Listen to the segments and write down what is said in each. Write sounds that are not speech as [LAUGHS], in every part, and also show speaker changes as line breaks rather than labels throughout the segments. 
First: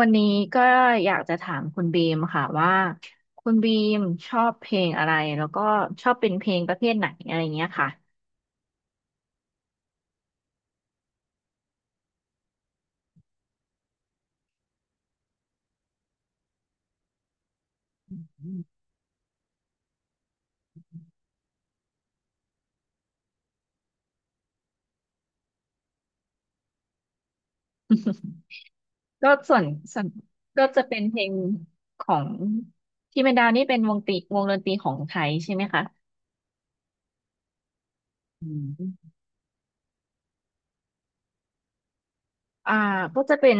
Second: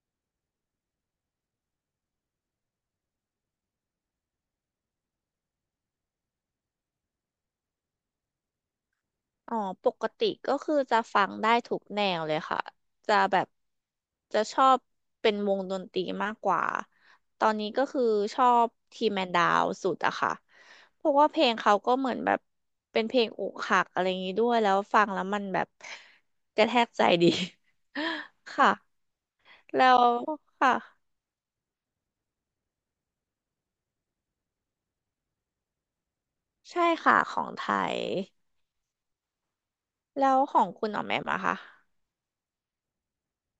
วันนี้ก็อยากจะถามคุณบีมค่ะว่าคุณบีมชอบเพลงอะไรแล้วก็ชอบเป็นเพลงประเภทไหนอะไรเงี้ยค่ะ
อ๋อปกติก็คือจะฟังได้ทุกแนวเลยค่ะจะแบบจะชอบเป็นวงดนตรีมากกว่าตอนนี้ก็คือช
[LAUGHS]
อบทีแมนดาวสุดอะค่ะเพราะว่าเพลงเขาก็เหมือนแบบเป็นเพลงอกหักอะไรอย่างนี้ด้วยแล้วฟังแล้วมันแบบกระแทกใจดี
อืม [LAUGHS]
[LAUGHS] ค่ะ
ก็ส่วน
แล้
ส่
ว
วนก็
ค่ะ
จะเป็นเพลงของที่เมนดาวนี่เป็นวงตีวงดนตรีของไทยใช่ไหมคะ
ใช่ค่ะของไทย
อืม
แล้วของคุณออกแบบมาค่ะ
อ่าก็จะเป็น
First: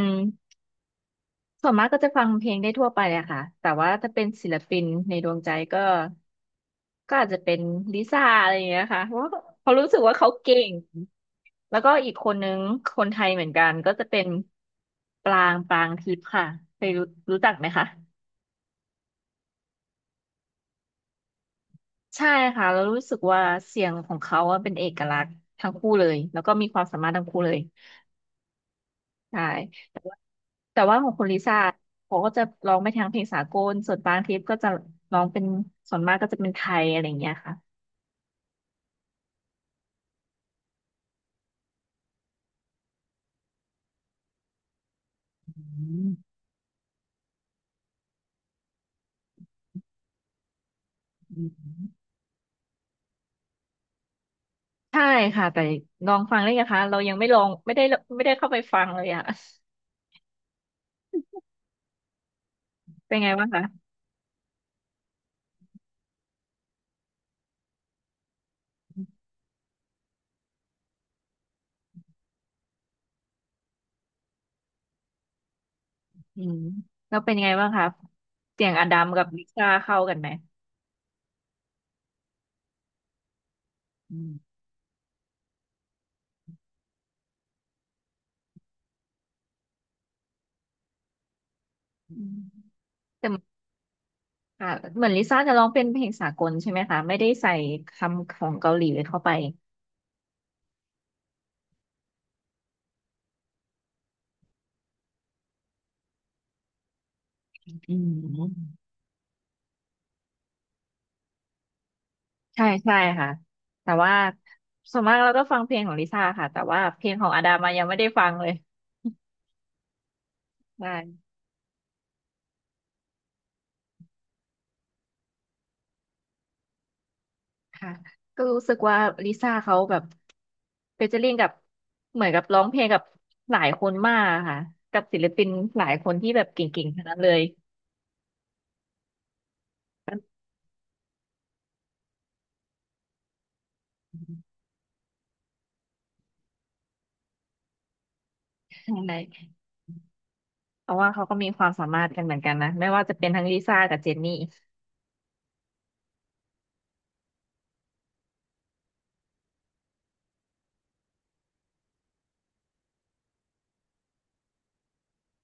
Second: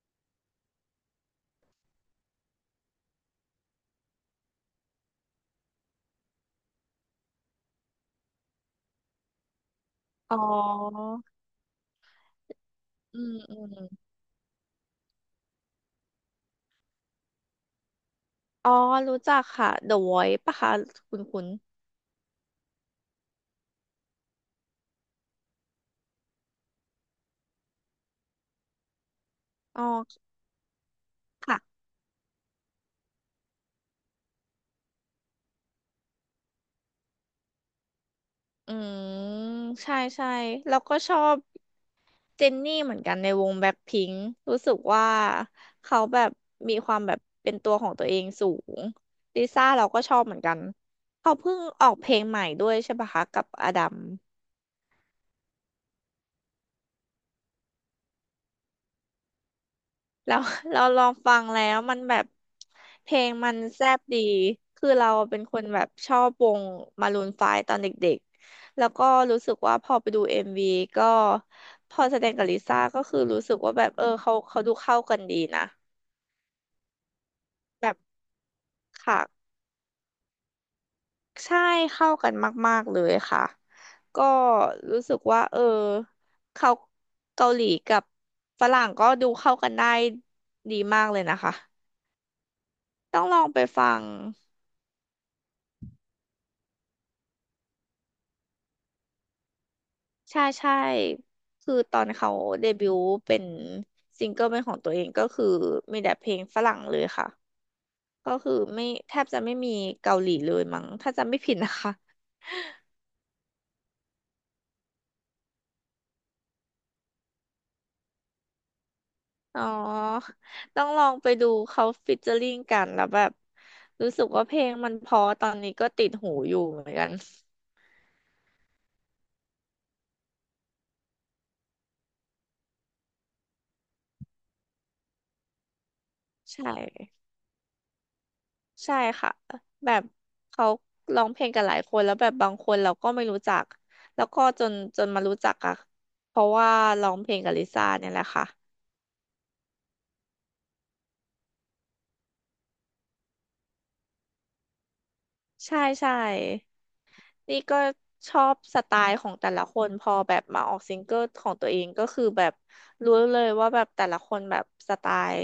ส่วนมากก็จะฟังเพลงได้ทั่วไปอะค่ะ แต่ว่าถ้าเป็นศิลปินในดวงใจก็อาจจะเป็นลิซ่าอะไรอย่างเงี้ยค่ะเพราะว่าเขารู้สึกว่าเขา
อ๋อ
เก่ง แล้วก็อีกคนนึงคนไท
อื
ย
ม
เหมือน
อื
กัน
ม
ก็จะเป็นปรางทิพย์ค่ะเคยรู้รู้จักไหมคะ
อ๋อ รู้จักค่ะ The Voice ปะคะคุณคุณ
ใช่ค่ะแล้วรู้สึกว่าเสียงของเขาอะเป็นเอกลักษณ์ทั้งคู่เลย แล้วก็มีความสามารถทั้งคู่เลย ใช่
อ๋อ
แต่ว่าแต่ว่าของคุณลิซ่า
ค่ะ
เขาก็จะร้องไปทางเพลงสากลส่วนบางคลิปก็จะร้องเป็นส่วนมากก็จะเป็นไทยอะไรอย่างเงี้ยค่ะ
อืม ใช่ใช่แล้วก็ชอบเจนนี่เหมือนกันในวงแบล็คพิงค์รู้สึกว่า
อื
เขาแบบ
ม
มีความแบบเป็นตัวของตัวเองสูงลิซ่าเราก็ชอบเหมือนกันเขา
อื
เพิ่งออกเพ
ม
ลงใหม่ด้วยใช่ปะคะกับอดัม
ใช่ค่ะแต่ลองฟังได้นะคะเรายังไม่ลองไม่ได้ไม่ได้เข้าไปฟังเลยอะ
แล้ว [LAUGHS] เราลองฟังแล้วมันแบบ
[LAUGHS]
เพ
เป็
ล
นไง
ง
บ้าง
มัน
คะ
แซ่บดีคือเราเป็นคนแบบชอบวงมารูนไฟว์ตอนเด็กๆแล้วก็รู้สึกว่าพอไปดูเอ็มวีก็พอแสดงกับลิซ่าก็คือรู้สึกว่าแบบเออเขาดูเข้ากันดีนะ
อืมแล้วเป็นไงบ้างคะ
แบบ
เสียงอดัมกับลิ
ค่ะ
ซ่าเข้ากันไหม
ใช่เข้ากันมากๆเลยค่ะ
อื
ก็
ม
รู้สึกว่าเออเขาเกาหลีกับฝรั่งก็ดูเข้ากันได้ดีมากเลยนะคะ
อืม
ต้อ
แต่
งลองไปฟัง
ค่ะเหมือนลิซ่าจะร้องเป็นเพลงสากลใช่ไหมคะไม่ได้ใส่คำของเกาหลีเข้าไป
ใช่ใช่คือตอนเขาเดบิวต์เป็นซิงเกิลเป็นของตัวเองก็คือมีแต่เพลงฝรั่งเลยค่ะ
อื
ก็คือ
ม
ไม่แทบจะไม่มีเกาหลีเลยมั้งถ้าจำไม่ผิดนะคะ
ใช่ใช่ค่ะแต่ว่าส่วนมากเราก็ฟังเพลงของลิซ่าค่ะแต่ว่าเพลงของอาดามายังไม่ได้ฟังเลย
อ๋อต้อ
ใช่
งลองไปดูเขาฟิชเจอริงกันแล้วแบบรู้สึกว่าเพลงมันเพอตอนนี้ก็ติดหูอยู่เหมือนกัน
ค่ะก็รู้สึกว่าลิซ่าเขาแบบเฟเจอริ่งกับเหมือนกับร้องเพลงกับหลายคนมากค่ะกับศิลปินหลายคนที่แบบเก
ใช่
่งๆทั้งนั้นเลย
ใช่ค่ะแบบเขาร้องเพลงกันหลายคนแล้วแบบบางคนเราก็ไม่รู้จักแล้วก็จนมารู้จักอะเพราะว่าร้องเพลงกับลิซ่าเนี่ยแหละค่ะ
ใช่เพราะว่าเขาก็มีความสามารถกันเหมือนกันนะไม่ว่าจะเป็นทั้งลิซ่ากับเจนนี่
ใช่ใช่นี่ก็ชอบสไตล์ของแต่ละคนพอแบบมาออกซิงเกิลของตัวเองก็คือแบบรู้เลยว่าแบบแต่ละคนแบบสไตล์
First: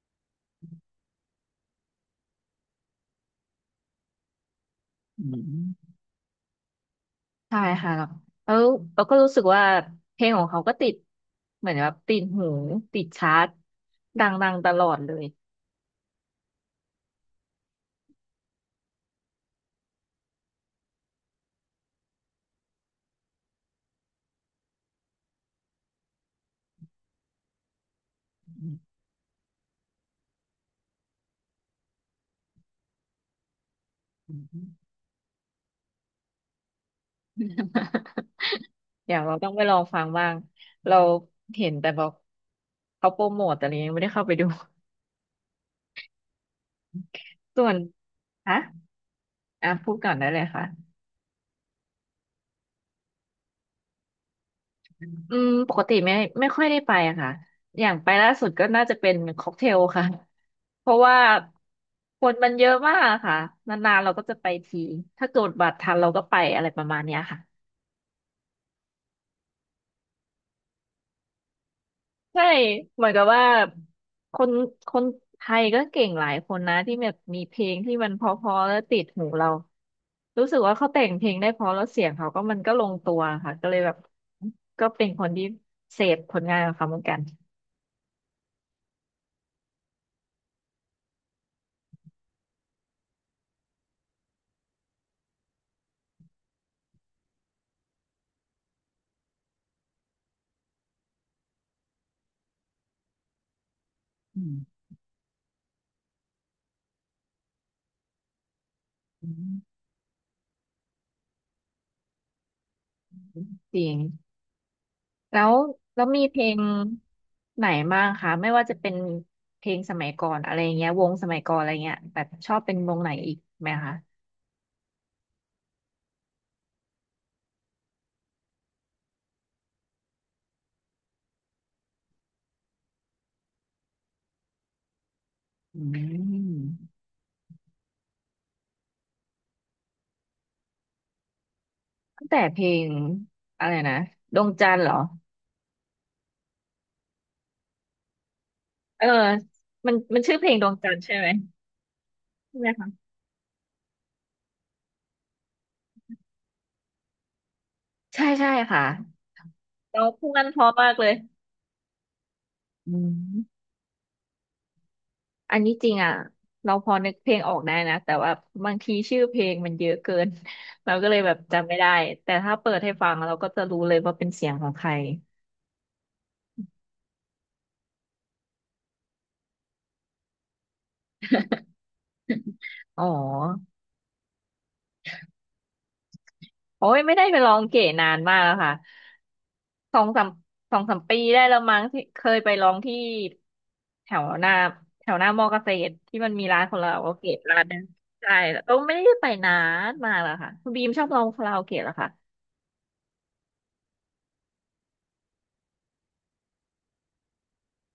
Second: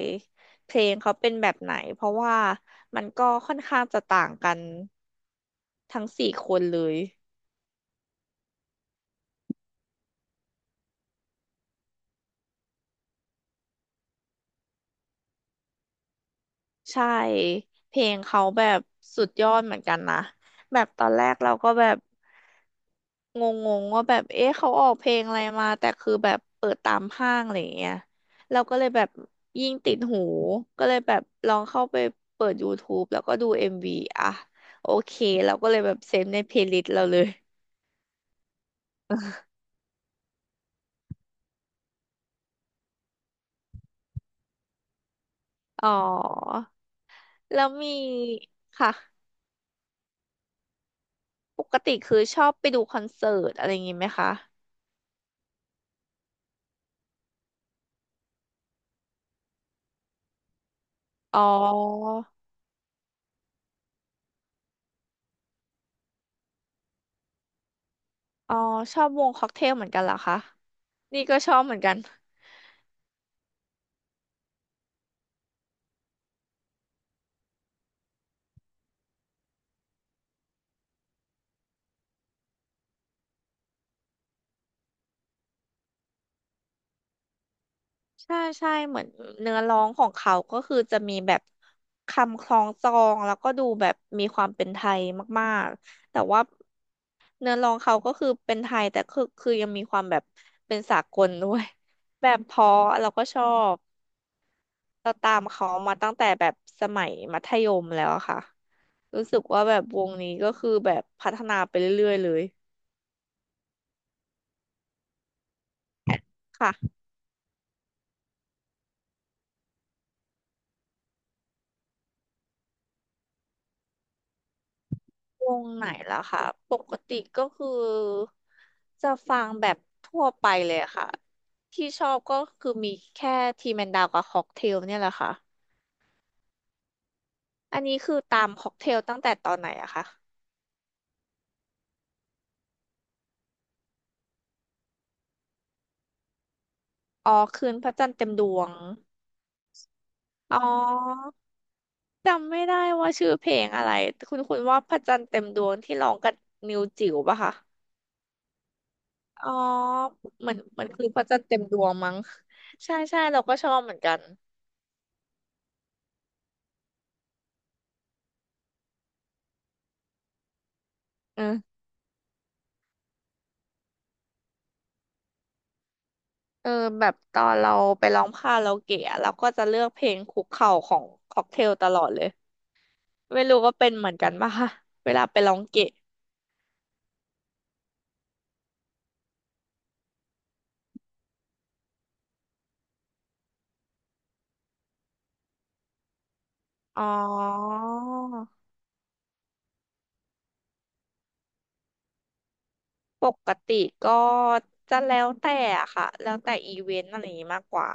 เพลงเขาเป็นแบบไหนเพราะว่ามันก็ค่อนข้างจะต่างกัน
อืม
ทั้งสี่คนเลย
ใช่ค่ะแล้วเราก็รู้สึกว่าเพลงของเขาก็ติดเหมือนแบบติดหูติดชาร์ตดังๆตลอดเลย
ใช่เพลงเขาแบบสุดยอดเหมือนกันนะแบบตอนแรกเราก็แบบงงๆว่าแบบเอ๊ะเขาออกเพลงอะไรมาแต่คือแบบเปิดตามห้างอะไรอย่างเงี้ยเรา
อืม
ก็เลยแบบยิ่งติดหูก็เลยแบบลองเข้าไปเปิด YouTube แล้วก็ดู MV อมวีอ่ะโอเคเราก็เลยแบบเซฟในเพลย์ลิสต์เราเลย
[LAUGHS] เดี๋ยวเราต้องไปลองฟังบ้างเราเห็นแต่บอกเขาโปรโมทแต่เรายังไม่ได้เข้าไปดู
อ๋อแล้
ส่
ว
วน
มี
ฮะ
ค่ะ
อ่ะพูดก่อนได้เลยค่ะ
ปกติคือชอบไปดูคอนเสิร์ตอะไรอย่างงี้ไหมคะ
อืมปกติไม่ค่อยได้ไปอะค่ะอย่างไปล่าสุดก็น่าจะเป็นค็อกเทลค่ะ [LAUGHS] เพราะว่า
อ๋อ
คนมันเยอะมากอะค่ะนานๆเราก็จะไปทีถ้าเกิดบัตรทันเราก็ไปอะไรประมาณเนี้ยค่ะ
อ๋อชอบวงค็อกเทลเหมือนกันเหรอคะ นี่ก็ชอบเหมือนกัน
ใช่เหมือนกับว่าคนคนไทยก็เก่งหลายคนนะที่แบบมีเพลงที่มันเพราะๆแล้วติดหูเรารู้สึกว่าเขาแต่งเพลงได้เพราะแล้วเสียงเขาก็มันก็ลงตัวค่ะก็เลยแบบก็เป็นคนที่เสพผลงานของเขาเหมือนกัน
ใช่ใช่เหมือนเนื้อร้องของเขา ก็คือจะมีแบบคำคล้องจองแล้วก็ดูแบบมีความเป็นไทยมากๆแต่ว่าเนื้อร้องเขาก็คือเป็นไทยแต่คือยังมีความแบบเป็นสากลด้วยแบบเพราะเราก็ชอบ
อืม
เราตามเขามาตั้งแต่แบบสมัยมัธยมแล้วอะค่ะรู้
อื
สึกว่าแบ
ม
บวงนี้ก็คือแบบพัฒนาไปเรื่อยๆเลย
จริง แล้วแล้วมีเพลง
ค่ะ
ไหนบ้างคะไม่ว่าจะเป็นเพลงสมัยก่อนอะไรเงี้ยวงสมัยก่อนอะไรเงี้ยแบบชอบเป็นวงไหนอีกไหมคะ
วงไหนล่ะค่ะปกติก็คือจะฟังแบบทั่วไปเลยค่ะที่ชอบก็คือมีแค่ทีแมนดาวกับค็อกเทลเนี่ยแหละค่ะ
อืม
อันนี้คือตามค็อกเทลตั้งแต่ตอนไหนอะคะ
ตั้งแต่เพลงอะไรนะดวงจันทร์เหรอ
อ๋อคืนพระจันทร์เต็มดวง
เออมันชื่อเพลง
อ๋
ดวงจันทร์ใช่ไห
อ
ม
จำ
ใช่
ไม่
ไหม
ได้
คะ
ว่าชื่อเพลงอะไรคุณคุณว่าพระจันทร์เต็มดวงที่ร้องกับนิวจิ๋วปะคะ
ใช่ใช่ค่ะ
อ๋อ
เราพูดกัน
เหมือ
เพ
น
ราะ
เหมือ
มา
น
ก
คื
เล
อ
ย
พระจันทร์เต็มดวงมั้ง
อื
ใช่ใช่เราก็
ม
ชอบเหมือนกัน
อันนี้จริงอ่ะเราพอนึกเพลงออกได้นะแต่ว่าบางทีชื่อเพลงมันเยอะเกิน [LAUGHS] เราก็เลยแบบ
เออ
จำไม่ได้แต่ถ้าเปิดให้ฟังเราก็จะรู้เลยว่าเป็นเสียงของใคร
เออแบบตอนเราไปร้องคาราโอเกะอะเราก็จะเลือกเพลงคุกเข่าของค็อกเทลตลอดเลย
อ๋อ
ไม่รู้ว่าเป็นเหมือนกันป่ะคะเวลาไปร้องเกะ
โอ้ยไม่ได้ไปร้องเก๋นานมากแล้วค่ะสองสามสองสามปีได้แล้วมั้งที่เคยไปร้องที่แถวหน้าแถวหน้ามอเกษตรที่มันมีร้านของเรา
อ๋อ
โอเคร้านนึงใช่แล้วก็ไม่ได้ไปนานมากแล้วค่ะคุณบีมชอบร้องคาราโอเกะเหรอคะ
ปกติก็จะแล้วแต่อะค่ะแล้วแต่อีเวนต์อะไรอย่างนี้มากกว่า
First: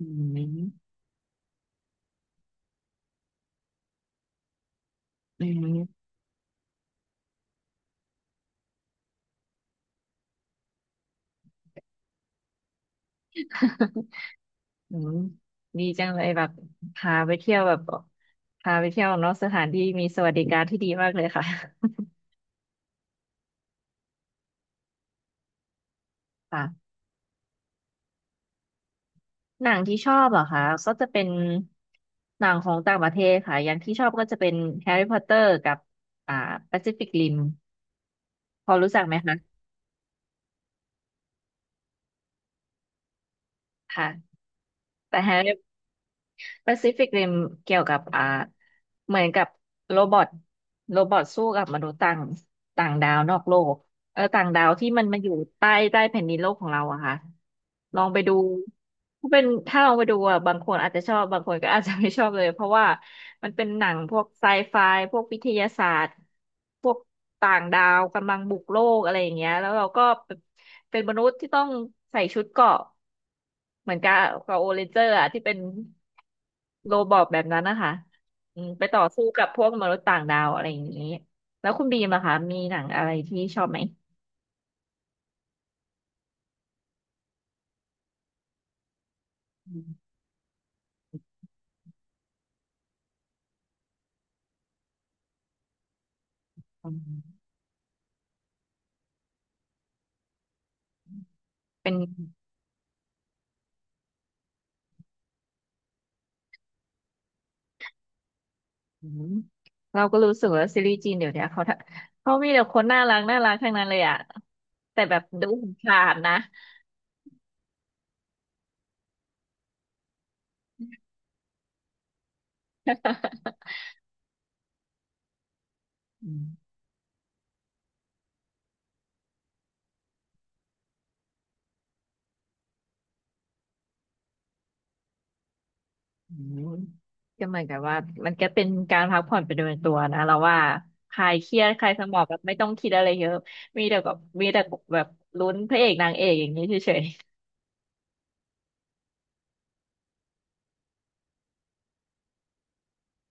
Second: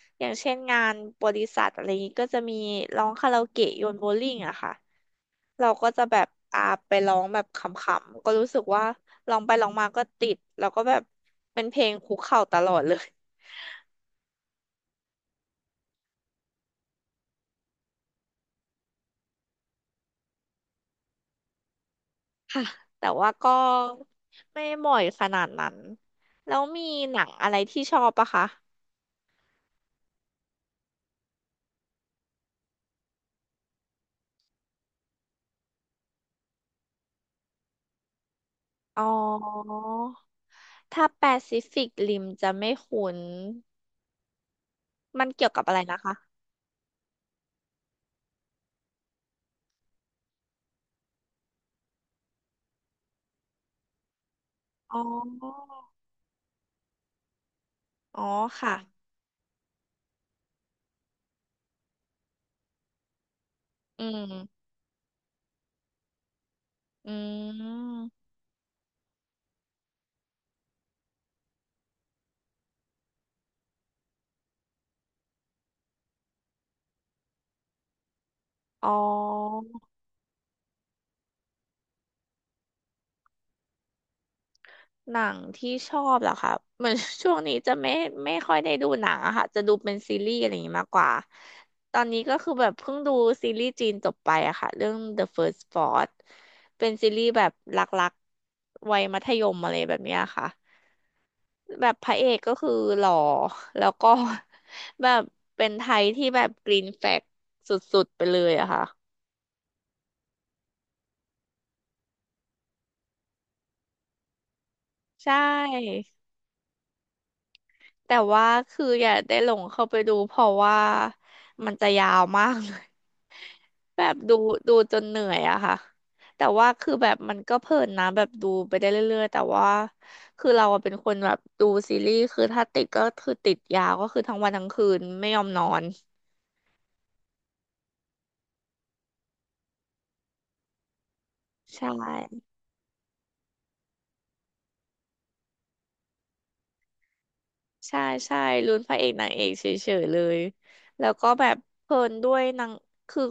อื
อย่างเช่นงา
ม
นบริษัทอะไรอย่างนี้ก็จะมีร้องคาราโอเกะโยนโบว์ลิ่งอะค่ะ
อื
เราก็
ม
จะแบบอ่าไปร้องแบบขำๆก็รู้สึกว่าร้องไปร้องมาก็ติดแล้วก็แบบเป็นเพลงคุกเข่าตลอดเลย
อืมดีจังเลยแบบพาไปเที่ยวแบบพาไปเที่ยวนอกสถานที่มีสวัสดิการที่ดีมากเลยค่ะ
ค่ะแต่ว่าก็ไม่บ่อยขนาดนั้นแล้วมี
ค่ะ
หนังอะไรที่ชอบปะคะ
หนังที่ชอบเหรอคะก็จะเป็นหนังของต่างประเทศค่ะอย่างที่ชอบก็จะเป็นแฮร์รี่พอตเตอร์กับอ่าแปซิฟิกริมพอรู้จั
อ๋อ
กไหมคะ
ถ้าแปซิฟิกริมจะไม่คุ้น
ค่ะแต่
มัน
แฮร์
เกี่ย
รี่
วกับอะไรนะคะ
แปซิฟิกริมเกี่ยวกับเหมือนกับโรบอทโรบอทสู้กับมนุษย์ต่างต่างดาวนอกโลกเออต่างดาวที่
อ๋
มันมาอยู่
อ
ใต้แผ่นดินโลกของเราอะค่ะลองไป
อ๋อ
ดู
ค่ะ
ถ้าเป็นถ้าลองไปดูอะบางคนอาจจะชอบบางคนก็อาจจะไม่ชอบเลยเพราะว่ามันเป็นหนัง
อื
พวกไซ
ม
ไฟพวกวิทยาศาสตร์พวก
อื
ต่างดาว
ม
กำลังบุกโลกอะไรอย่างเงี้ยแล้วเราก็เป็นมนุษย์ที่ต้องใส่ชุดเกราะเหมือนกับกับโอเรนเจอร์อะที่เป็น โรบอทแบบนั้นนะคะไป
อ๋อ
ต่อสู้กับพวกมนุษย์ต่างดาวอะไรอย่างนี้แล้วคุณบีมล่ะคะมีหนังอะไรที่ชอบไหม
หนังที่ชอบเหรอคะเหมือน [LAUGHS] ช่วงนี้จะไม่ค่อยได้ดูหนังอะค่ะจะดู
อื
เป็น
ม
ซีรีส์อะไรอย่างนี้มากกว่าตอนนี้ก็คือแบบเพิ่งดูซีรีส์จีนจบไปอะค่ะเรื่อง The First Spot เป็
อื
นซีรีส์แบ
ม
บรักๆวัยมัธยมอะไรแบบเนี้ยค่ะแบ
เป็น
บพระเอกก็คือหล่อแล้วก็ [LAUGHS] แบบเป็นไทยที่แบบกรีนแฟลกสุดๆไปเลยอะค่ะ
อืมเราก็รู้สึกว่าซีรีส์จีนเดี๋ยวเนี้ยเขาทำเขามีแต่คนน่ารักน่ารักทั้งนั้นเลยอะแต่แบบ
ใช่
ดูผ่านๆนะ
แต่ว่าคืออย่าได้หลงเข้าไปดูเพราะว่ามันจะยาวมากเลย
[LAUGHS]
[LAUGHS] แบบดูจนเหนื่อยอะค่ะ
อื
แต่
ม
ว่าคือแบบมันก็เพลินนะแบบดูไปได้เรื่อยๆแต่ว่าเราอะเป็นคนแบบดูซีรีส์คือถ้าติดก็คือติดยาวก็คือทั้งวันทั้งคืนไม่ยอมนอน
อืมก็เหมือนกับว่ามันก็เป็นการพักผ่อนไปโดยตัวนะเราว่าคลายเครียดค
ใช่
ลายสมองแบบไม่ต้องคิดอะไรเยอะมีแต่กับมีแต่แบบลุ้นพระเอกนางเอกอย่างนี้เฉย
ใช่ใช่ลุ้นพระเอกนางเอกเฉยๆเลยแล้วก็แบบเพลินด้วยนางคือ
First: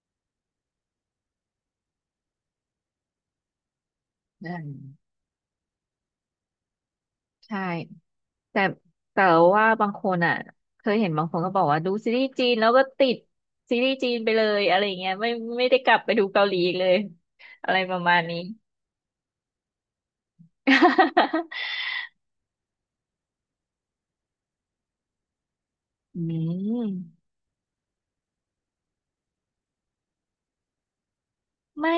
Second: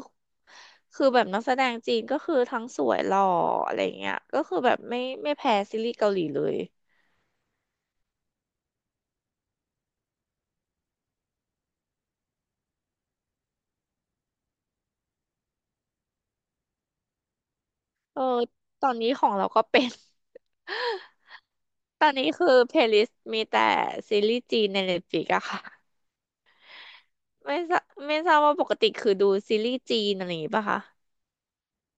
คือแบบนักแสดงจีนก็คือทั้งสวยหล่ออะไรเงี้ยก็
อื
คือ
ม
แบบไม่แพ้ซีรีส์เกาหลีเลย
ใช่แต่แต่ว่าบางคนอ่ะเคยเห็นบางคนก็บอกว่าดูซีรีส์จีนแล้วก็ติดซีรีส์จีนไปเลยอะไรอย่างเงี้ยไม่ได้กลับไปดูเกาหลีอีกเลยอะไรประมา
เอ
ณ
อ
นี้
ตอนนี้ของเราก็เป็น
[LAUGHS]
[LAUGHS] ตอนนี้คือเพลย์ลิสต์มีแต่ซีรีส์จีนใน Netflix อะค่ะ
อืม
ไม่ทราไม่ทราบว่าปกติคือดูซีรีส์จีนอะไรอย่างงี้ป่ะคะ
ไม่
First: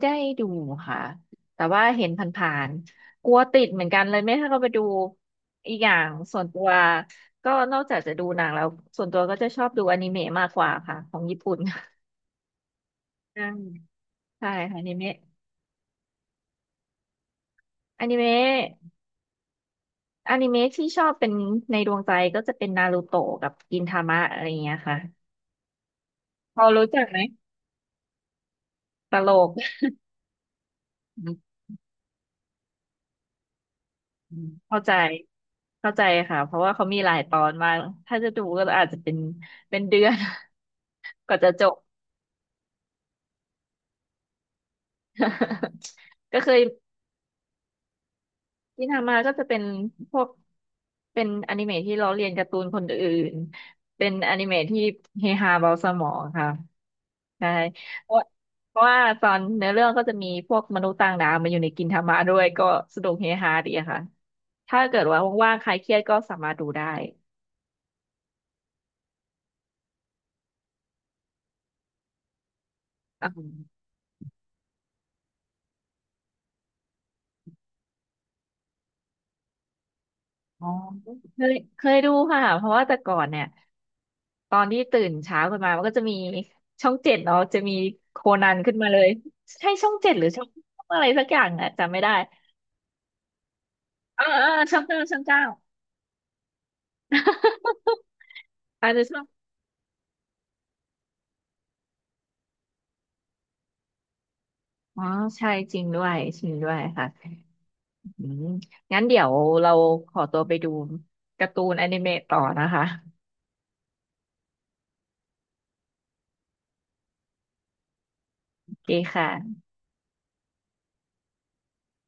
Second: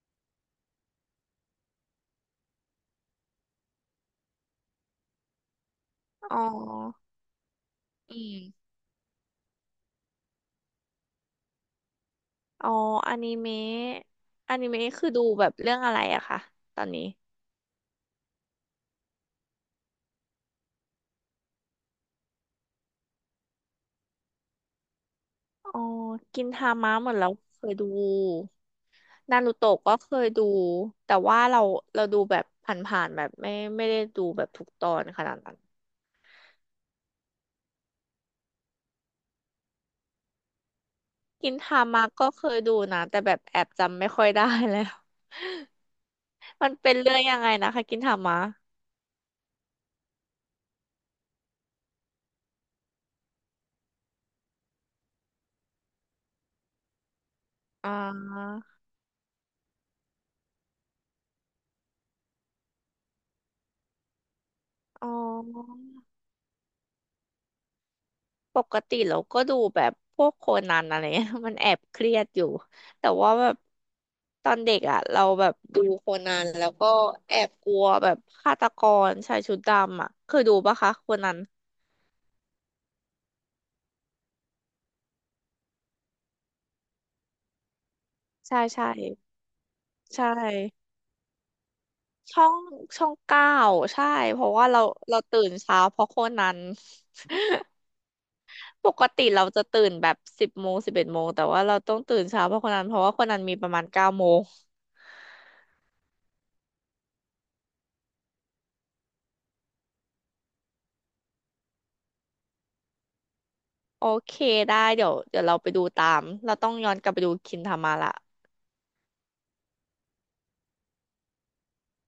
ได้ดูค่ะแต่ว่าเห็นผ่านๆกลัวติดเหมือนกันเลยไม่ให้เขาไปดูอีกอย่าง
อ๋อ
ส่วนตัวก็นอกจากจะ
อื
ดูหนังแล้ว
ม
ส่วนตัวก็จะชอบดูอนิเมะมากกว่าค่ะของญี่ปุ่น
อ๋ออนิ
ใช่
เมะ
[LAUGHS] ใช่
อนิ
ค่ะอ
เมะ
นิ
คือ
เมะ
ดูแบบเรื่องอะไรอะคะตอนนี้
อนิเมะ อนิเมะที่ชอบเป็นในดวงใจก็จะเป็นนารูโตะกับกินทามะอะไรอย่างเงี้ยค่ะ
อ๋อกิน
พอ
ทา
รู้
มะ
จัก
เหมือ
ไห
น
ม
เราเคยดู
ตล
นา
ก
รูโตะก็เคยดูแต่ว่า
อ
เราดูแบบผ่านๆแบบไม่ได้ดู
ื
แบ
ม
บทุก
เข้า
ตอ
ใจ
นขนาดนั้น
เข้าใจค่ะเพราะว่าเขามีหลายตอนมากถ้าจะดูก็อาจจะเป็นเดือน [LAUGHS] กว่าจะ
กิน
จบ
ทามะก็เคยดูนะแต่แบบแอบจำไม่ค่อยได้แล้ว
[LAUGHS] ก็เคย
มันเป็นเรื่องยังไงนะคะกินทามะ
ที่ทำมาก็จะเป็นพวกเป็นอนิเมะที่ล้อเลียนการ์ตูนคนอื่นเป็นอนิเมะที่เฮฮาเบาสมองค่ะใช่
อ่
เพราะ
า
เพราะว่าตอนเนื้อเรื่องก็จะมีพวกมนุษย์ต่างดาวมาอยู่ในกินทามะด้วยก็สนุกเฮฮาดีอะค่ะถ้าเกิด
อ๋อ
ว่าว่างๆใครเครียดก็สามารถดูได้
ปกติเราก็ดูแบบพวกโคนันอะไรเงี้ย [LAUGHS] มันแอบเครียดอยู่แต่ว่าแบบตอนเด็กอ่ะเราแบบดูโคนันแล้วก็แอบกลัวแบบฆาตกรชายชุดดำอ่ะเคยดู
อ๋อ
ปะคะโคนั
เค
น
ยดูค่ะเพราะว่าแต่ก่อนเนี่ย ตอนที่ตื่นเช้าขึ้นมามันก็จะมีช่องเจ็ดเนาะจะมีโคนัน
ใช่
ขึ้นมา
ใช่
เลยใช่ช่องเจ็ดหรื
ใช่
อช่องช่องอะไรสักอย่างอะจำไม่ได้
ช่องช่องเก้าใช่
เออ
เพ
เออ
ราะว่า
ช่
เรา
องเก้า
เราตื่นเช้าเพราะโคนัน
[LAUGHS]
ป
อาจจะ
ก
ช่อ
ติ
ง
เราจะตื่นแบบ10 โมง11 โมงแต่ว่าเราต้องตื่นเช้าเพราะโคนันเพราะว่าโคนันมีประมาณ9 โมง
อ๋อใช่จริงด้วยจริงด้วยค่ะอืมงั้นเดี๋ยวเราขอตัวไปดูการ์ตูนอนิเมะต่อนะคะ
โอเคได้เดี๋ยวเราไปดูตามเราต้องย้อนกลับไปดูคินทามาละ
โอเคค่ะ